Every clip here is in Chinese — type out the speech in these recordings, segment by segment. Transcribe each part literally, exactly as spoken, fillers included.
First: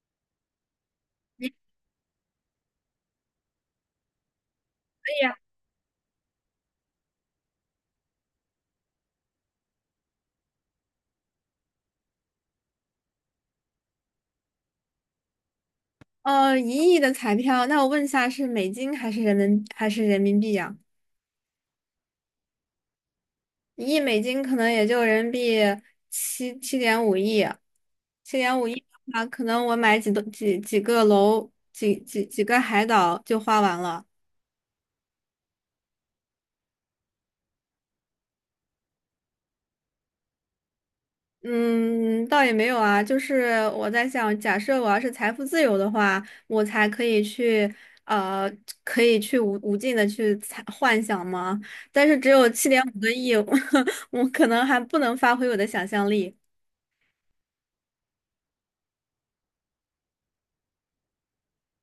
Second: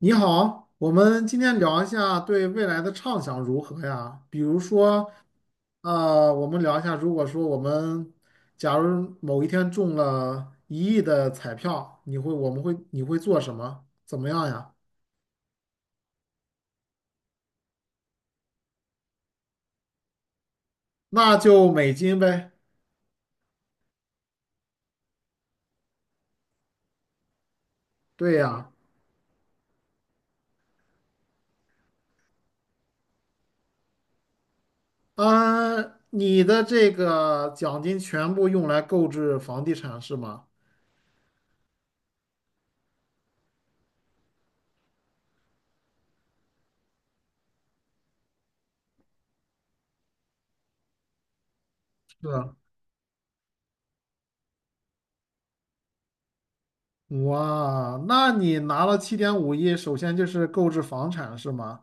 你好，我们今也可天聊一下对未来的畅想如何呀？比如说，以啊。呃，我们聊一下，如果说我们假如某一天中了一亿的彩票，你会，我们会，你会做什么？怎么样呀？呃，一亿的彩票。那我问一下，是美金还是人民还是人民币呀？那就美金呗。一亿美金可能也就人民币七七点五亿，对七点五呀。亿的话，可能我买几栋几几个楼，几几几个海岛就花完了。嗯，你的这个奖金全部用来购置房地产是吗？嗯。倒也没有啊，就是我在想，假设我要是财富自由的话，我才可以去，呃，可以去无无尽的去猜幻想吗？但是是只有啊。七点五个亿，我可能还不能发挥我的想象力。哇，那你拿了七点五亿，首先就是购置房产是吗？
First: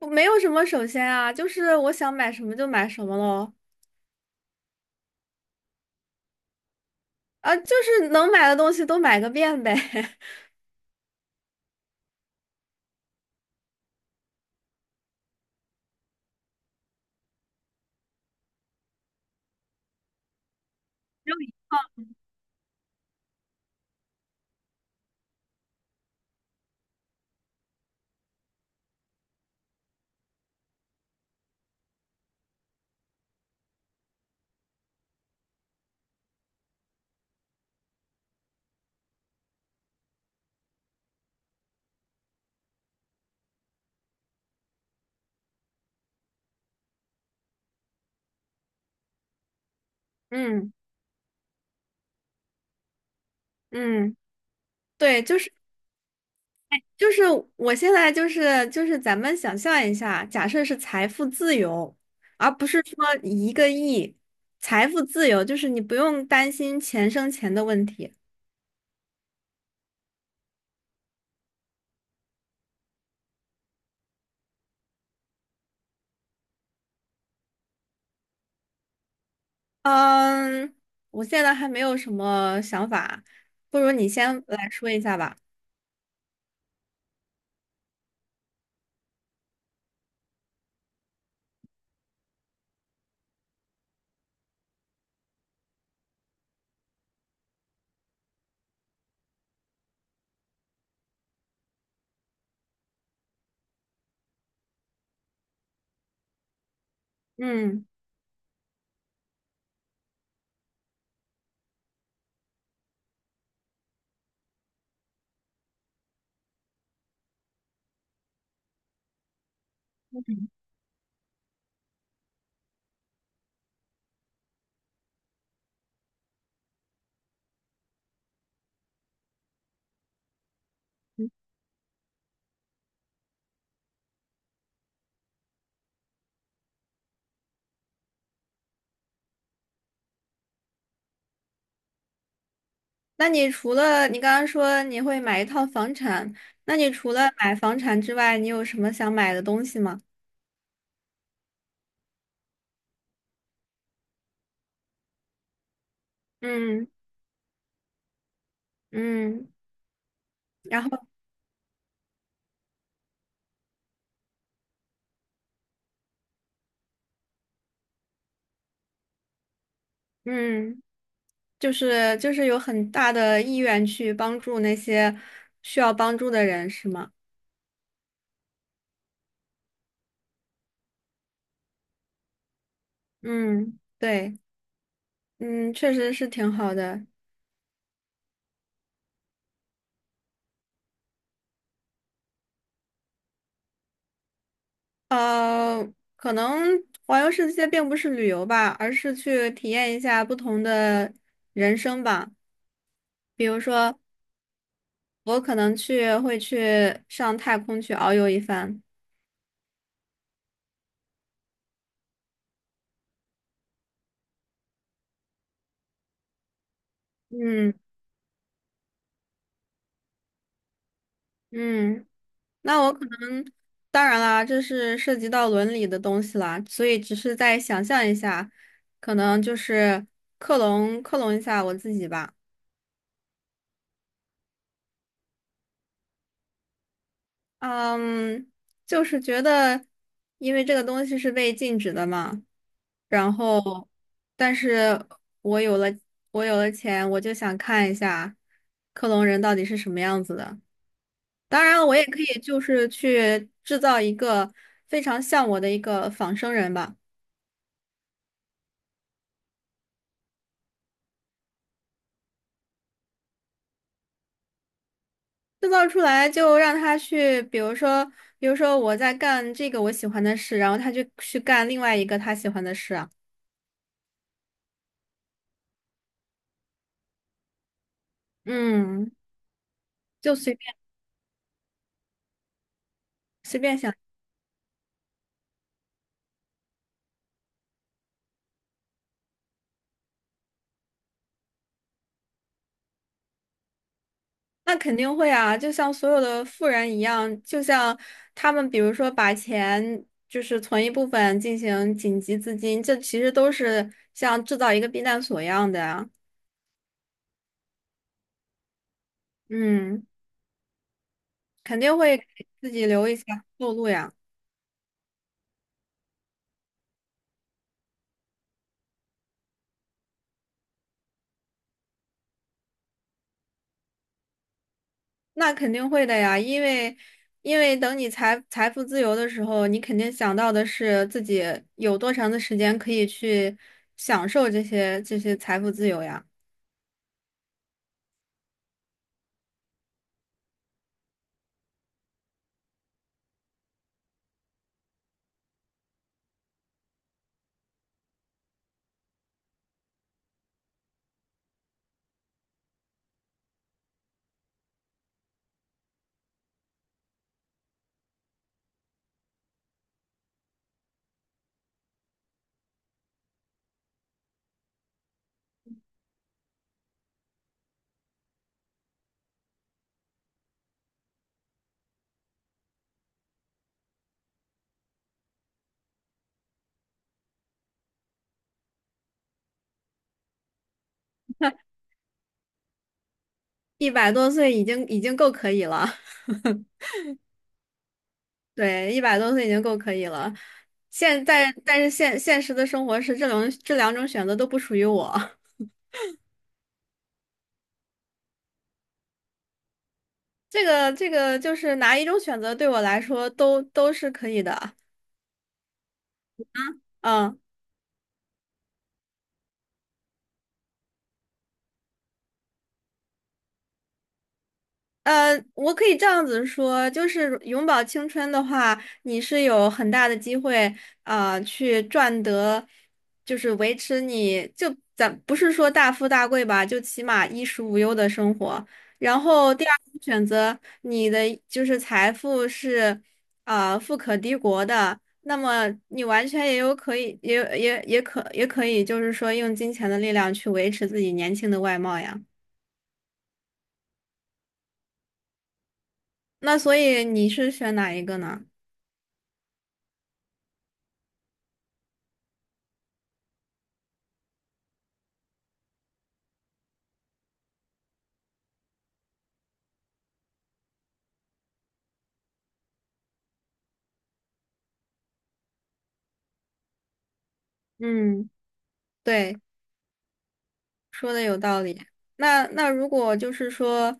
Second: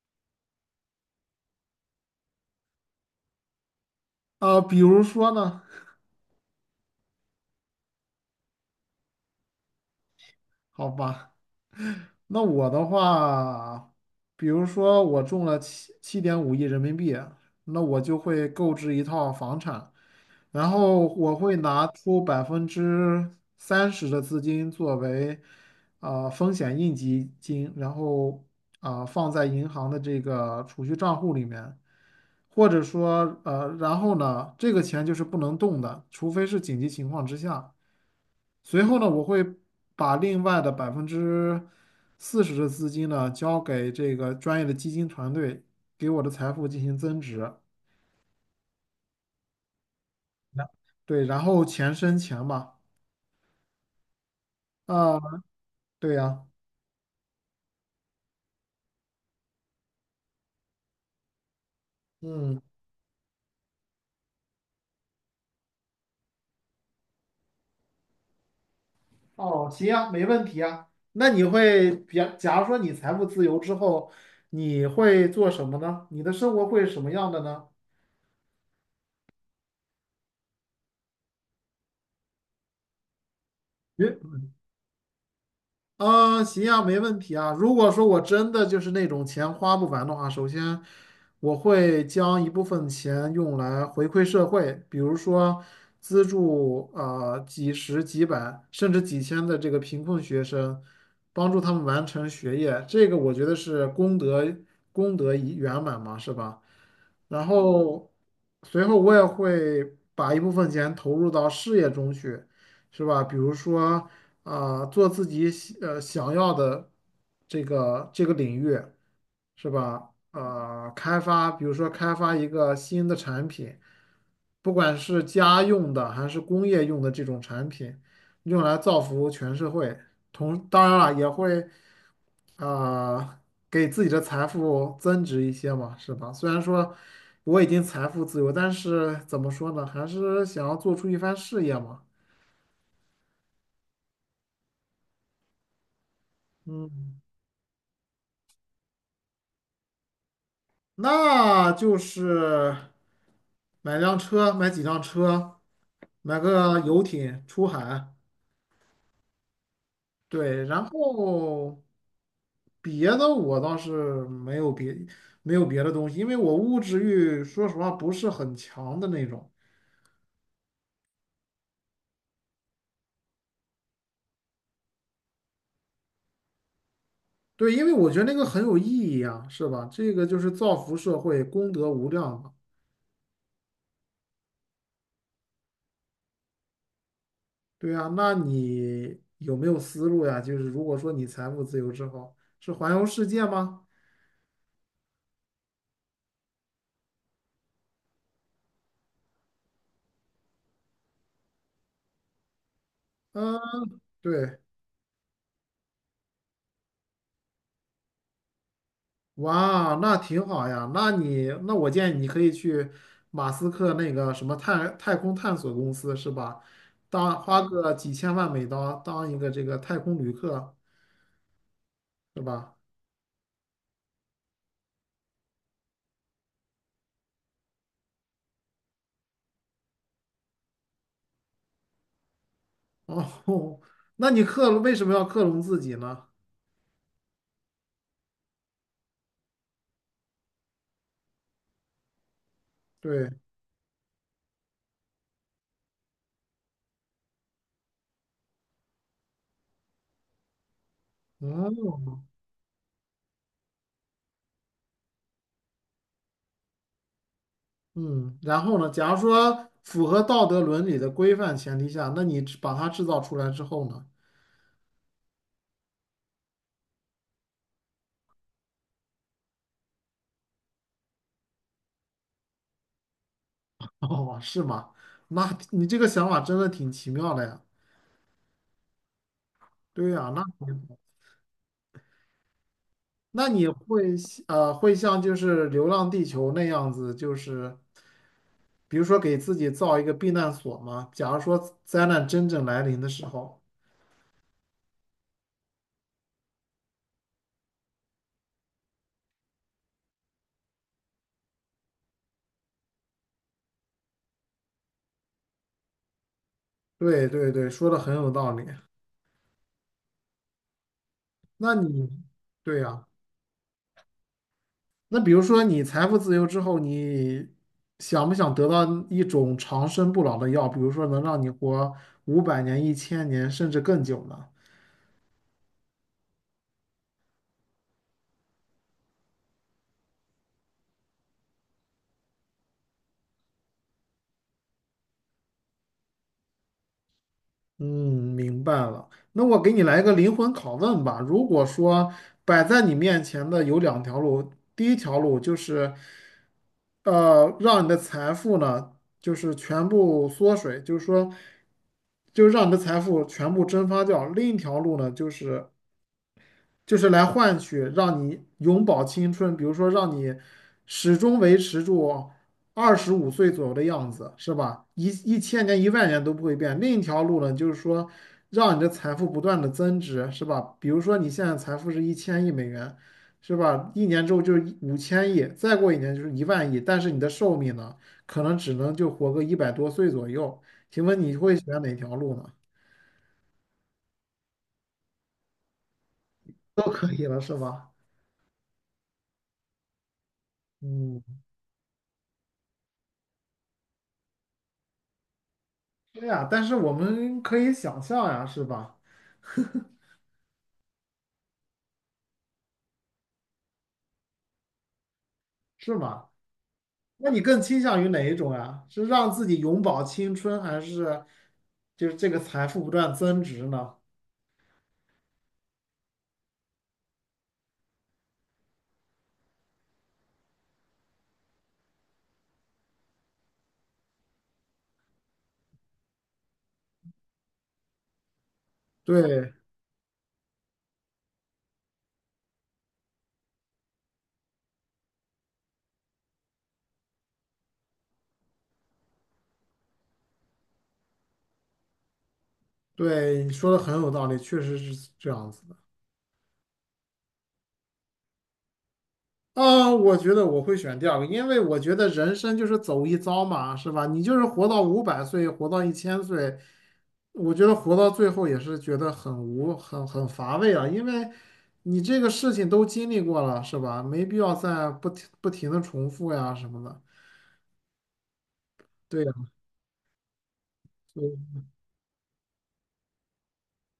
我没有什么首先啊，就是我想买什么就买什么喽。啊、比如说呢？啊，就是能买的东西都买个遍呗。好吧，那我的话，比如说我中了七七点五亿人民币，那我就会购置一套房产，然后我会拿出百分之三十的资金作为啊、风险应急金，然后啊、放在银行的这个储蓄账户里面，或者说呃，然后呢，这个钱就是不能动的，除非是紧急情况之下。随后呢，我会把另外的百分之四十的资金呢，交给这个专业的基金团队，给我的财富进行增值。那嗯对，然后钱生钱嘛。嗯，啊，对，就是。对呀。就是我现在就是就是咱们想象一下，假设是财富自由，而嗯。不是说一个亿，财富自由就是你不用担心钱生钱的问题。哦，行啊，没问题啊。那你会，比，假如说你财富自由之后，你会做什么呢？你的生活会是什么样的呢？嗯。我现在还没有什么想法，不如你先来说一下吧。啊，行啊，没问题啊。如果说我真的就是那种钱花不完的话，首先我会将一部分钱用来回馈社会，比如说资助呃几十、几百甚至几千的这个贫困学生，帮助他们完成学业，这个我觉得是功德功德已圆满嘛，是吧？然嗯。后随后我也会把一部分钱投入到事业中去，是吧？比如说。啊，做自己喜呃想要的这个这个领域，是吧？啊，开发，比如说开发一个新的产品，不管是家用的还是工业用的这种产品，用来造福全社会。同，当然了，也会啊，给自己的财富增值一些嘛，是吧？虽然说我已经财富自由，但是怎么说呢，还是想要做出一番事业嘛。那你除了你刚刚说你会买一套房产，那你除嗯。了买房产之外，你有什么想买的东西吗？那就是买辆车，买几辆车，买个嗯游艇出海。嗯，对，然然后后别的我倒是没有别没有别的东西，因为我物质欲说实话不是很强的那种。嗯。就是就是有很大的意愿去帮助那些需要帮助的人，是吗？对，因为我觉得那个很有意义啊，是吧？这个就是造福社会，功德无量嘛。嗯，对，嗯，确实是挺好的。对啊，那你有没有思路呀？就是如果说你财务自由之后，是环游世界吗？呃，可能环游世界并不是旅游吧，而是去体验一下不同的人生吧。比嗯，如说，对。我可能去会去上太空去遨游一番。哇，那挺好呀。那你，那我建议你可以去马斯克那个什么太太空探索公司，是吧？当花嗯个几千万美刀当一个这个太空旅客，嗯。是吧？那我可能，当然啦，这是涉及到伦理的东西啦，所以只是在想象一下，可能就是克隆克隆一下我自己吧。哦，那你克隆为什么要克隆自己呢？嗯，就是觉得，因为这个东西是被禁止的嘛，对，然后，但是我有了我有了钱，我就想看一下克隆人到底是什么样子的。当然，我也可哦，以就是去制造一个非常像我的一个仿生人吧。嗯，然后呢？假如说符合道德伦理的规范前提下，那你制把它制造出来之后呢？制造出来就让他去，比如说，比如说我在干这个我喜欢的事，然后他就去干另外一个他喜欢的事啊。哦，是吗？那你这个想法真的挺奇妙的呀。嗯，对呀，就那。随便那随你便想。会呃会像就是《流浪地球》那样子，就是比如说给自己造一个避难所吗？假如说灾难真正来临的时候，那肯定会啊，就像所有的富人一样，就像他们，比如说把钱就是存一部分进行紧急资金，这其实都是像制造一个避难所一样的啊。对对对，说的很有道理。嗯，那肯定你会给自对己呀、留一些后路呀。那比如说你财富自由之后，你想不想得到一种长生不老的药？比如说能让你活五百年、一千年，甚至更久呢？那肯定会的呀，因为因为等你财财富自由的时候，你肯定想到的是自己有多长的时间可以去享受这些这些财富自由呀。嗯，明白了。那我给你来一个灵魂拷问吧。如果说摆在你面前的有两条路，第一条路就是，呃，让你的财富呢，就是全部缩水，就是说，就让你的财富全部蒸发掉；另一条路呢，就是就是来换取让你永葆青春，比如说让你始终维持住二十五岁左右的样子，是吧？一一千年、一万年都不会变。另一条路呢，就是说让你的财富不断的增值，是吧？比如说你现在财富是一千亿美元，是吧？一年之后就是五千亿，再过一年就是一万亿，但是你的寿命呢，可能只能就活个一百多岁左右。请问你会选哪条路呢？一百多岁已经已经够可以了。都可以了，是吧？对，一百多岁已经够可以了。现嗯。在但是现现实的生活是这种这两种选择都不属于我。对呀，但是我们可以想象呀，是吧？这个这个就是哪一种选择对我来说都都是可以的。是吗？那嗯。你更倾向于哪一种呀？是让自己永葆青春，还是就是这个财富不断增值呢？呃，我可以这样子说，就是永葆青春的话，你是有很大的机会，啊，去赚得，就是维持你就咱不是说大富大贵吧，就起码衣食无忧的生活。然对后第二种选择，你的就是财富是，啊，富可敌国的，那么你完全也有可以，也也也可也可以，就是说用金钱的力量去维持自己年轻的外貌呀。对，你说的很有道理，确实是这样子的。那所以你是选哪一个呢？啊，我觉得我会选第二个，因为我觉得人生就是走一遭嘛，是吧？你就是活到五百岁，活到一千岁，我觉得活到最后也是觉得很无、很很乏味啊，因为你这个事情都经历过了，是吧？没必要再不停不停的重复呀什么的。嗯，对呀，对，说的有所道理。那那如果就是说，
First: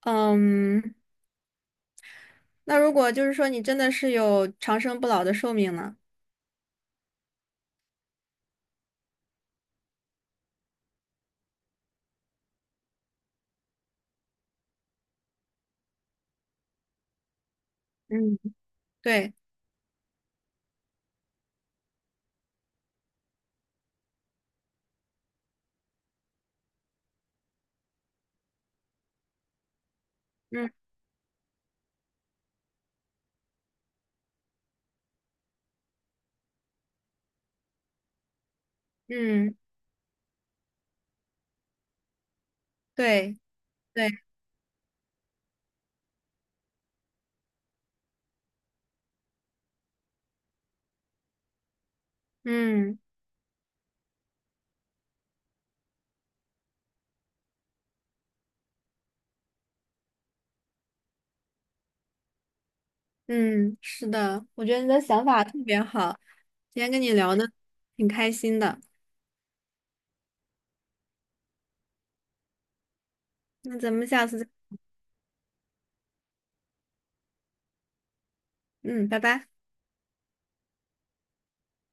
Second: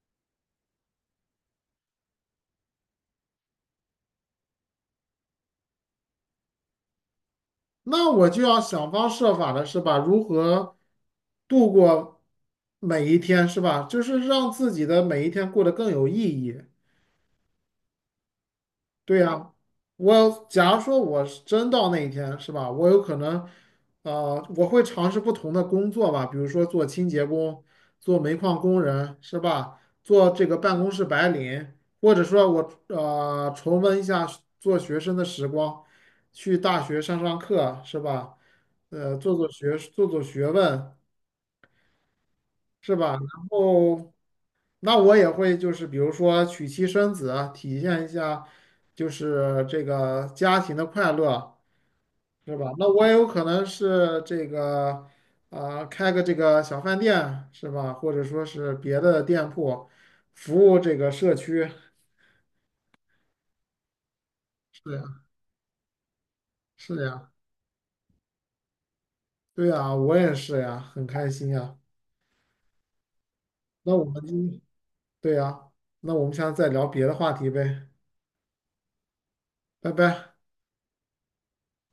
嗯，那如果就是说你真的是有长生不老的寿命呢？那我就要想方设法的是吧？如何度过每一天，是吧？就是让自己的每一天过得更有意义。嗯，对对，呀，我假如说我是真到那一天，是吧？我有可能，呃，我会尝试不同的工作吧，比如说做清洁工、做煤矿工人，是吧？做这个嗯办公室白领，或者说我呃重温一下做学生的时光，去大学上上课，是吧？呃，做做嗯，学做做学问，是吧？对然对，后。那我也会就是比如说娶妻生子啊，体现一下就是这个家庭的快乐，是吧？那嗯我也有可能是这个啊、开个这个小饭店，是吧？或者说是别的店铺，服务这个社区。嗯，是的，我觉得你是的呀，想法特别好，今天跟是你呀，聊的挺开心的。对呀，我也是呀，很开心呀。那咱那我们们下次再，今，对呀，那我们下次再聊别的话题呗，嗯，拜拜。拜拜。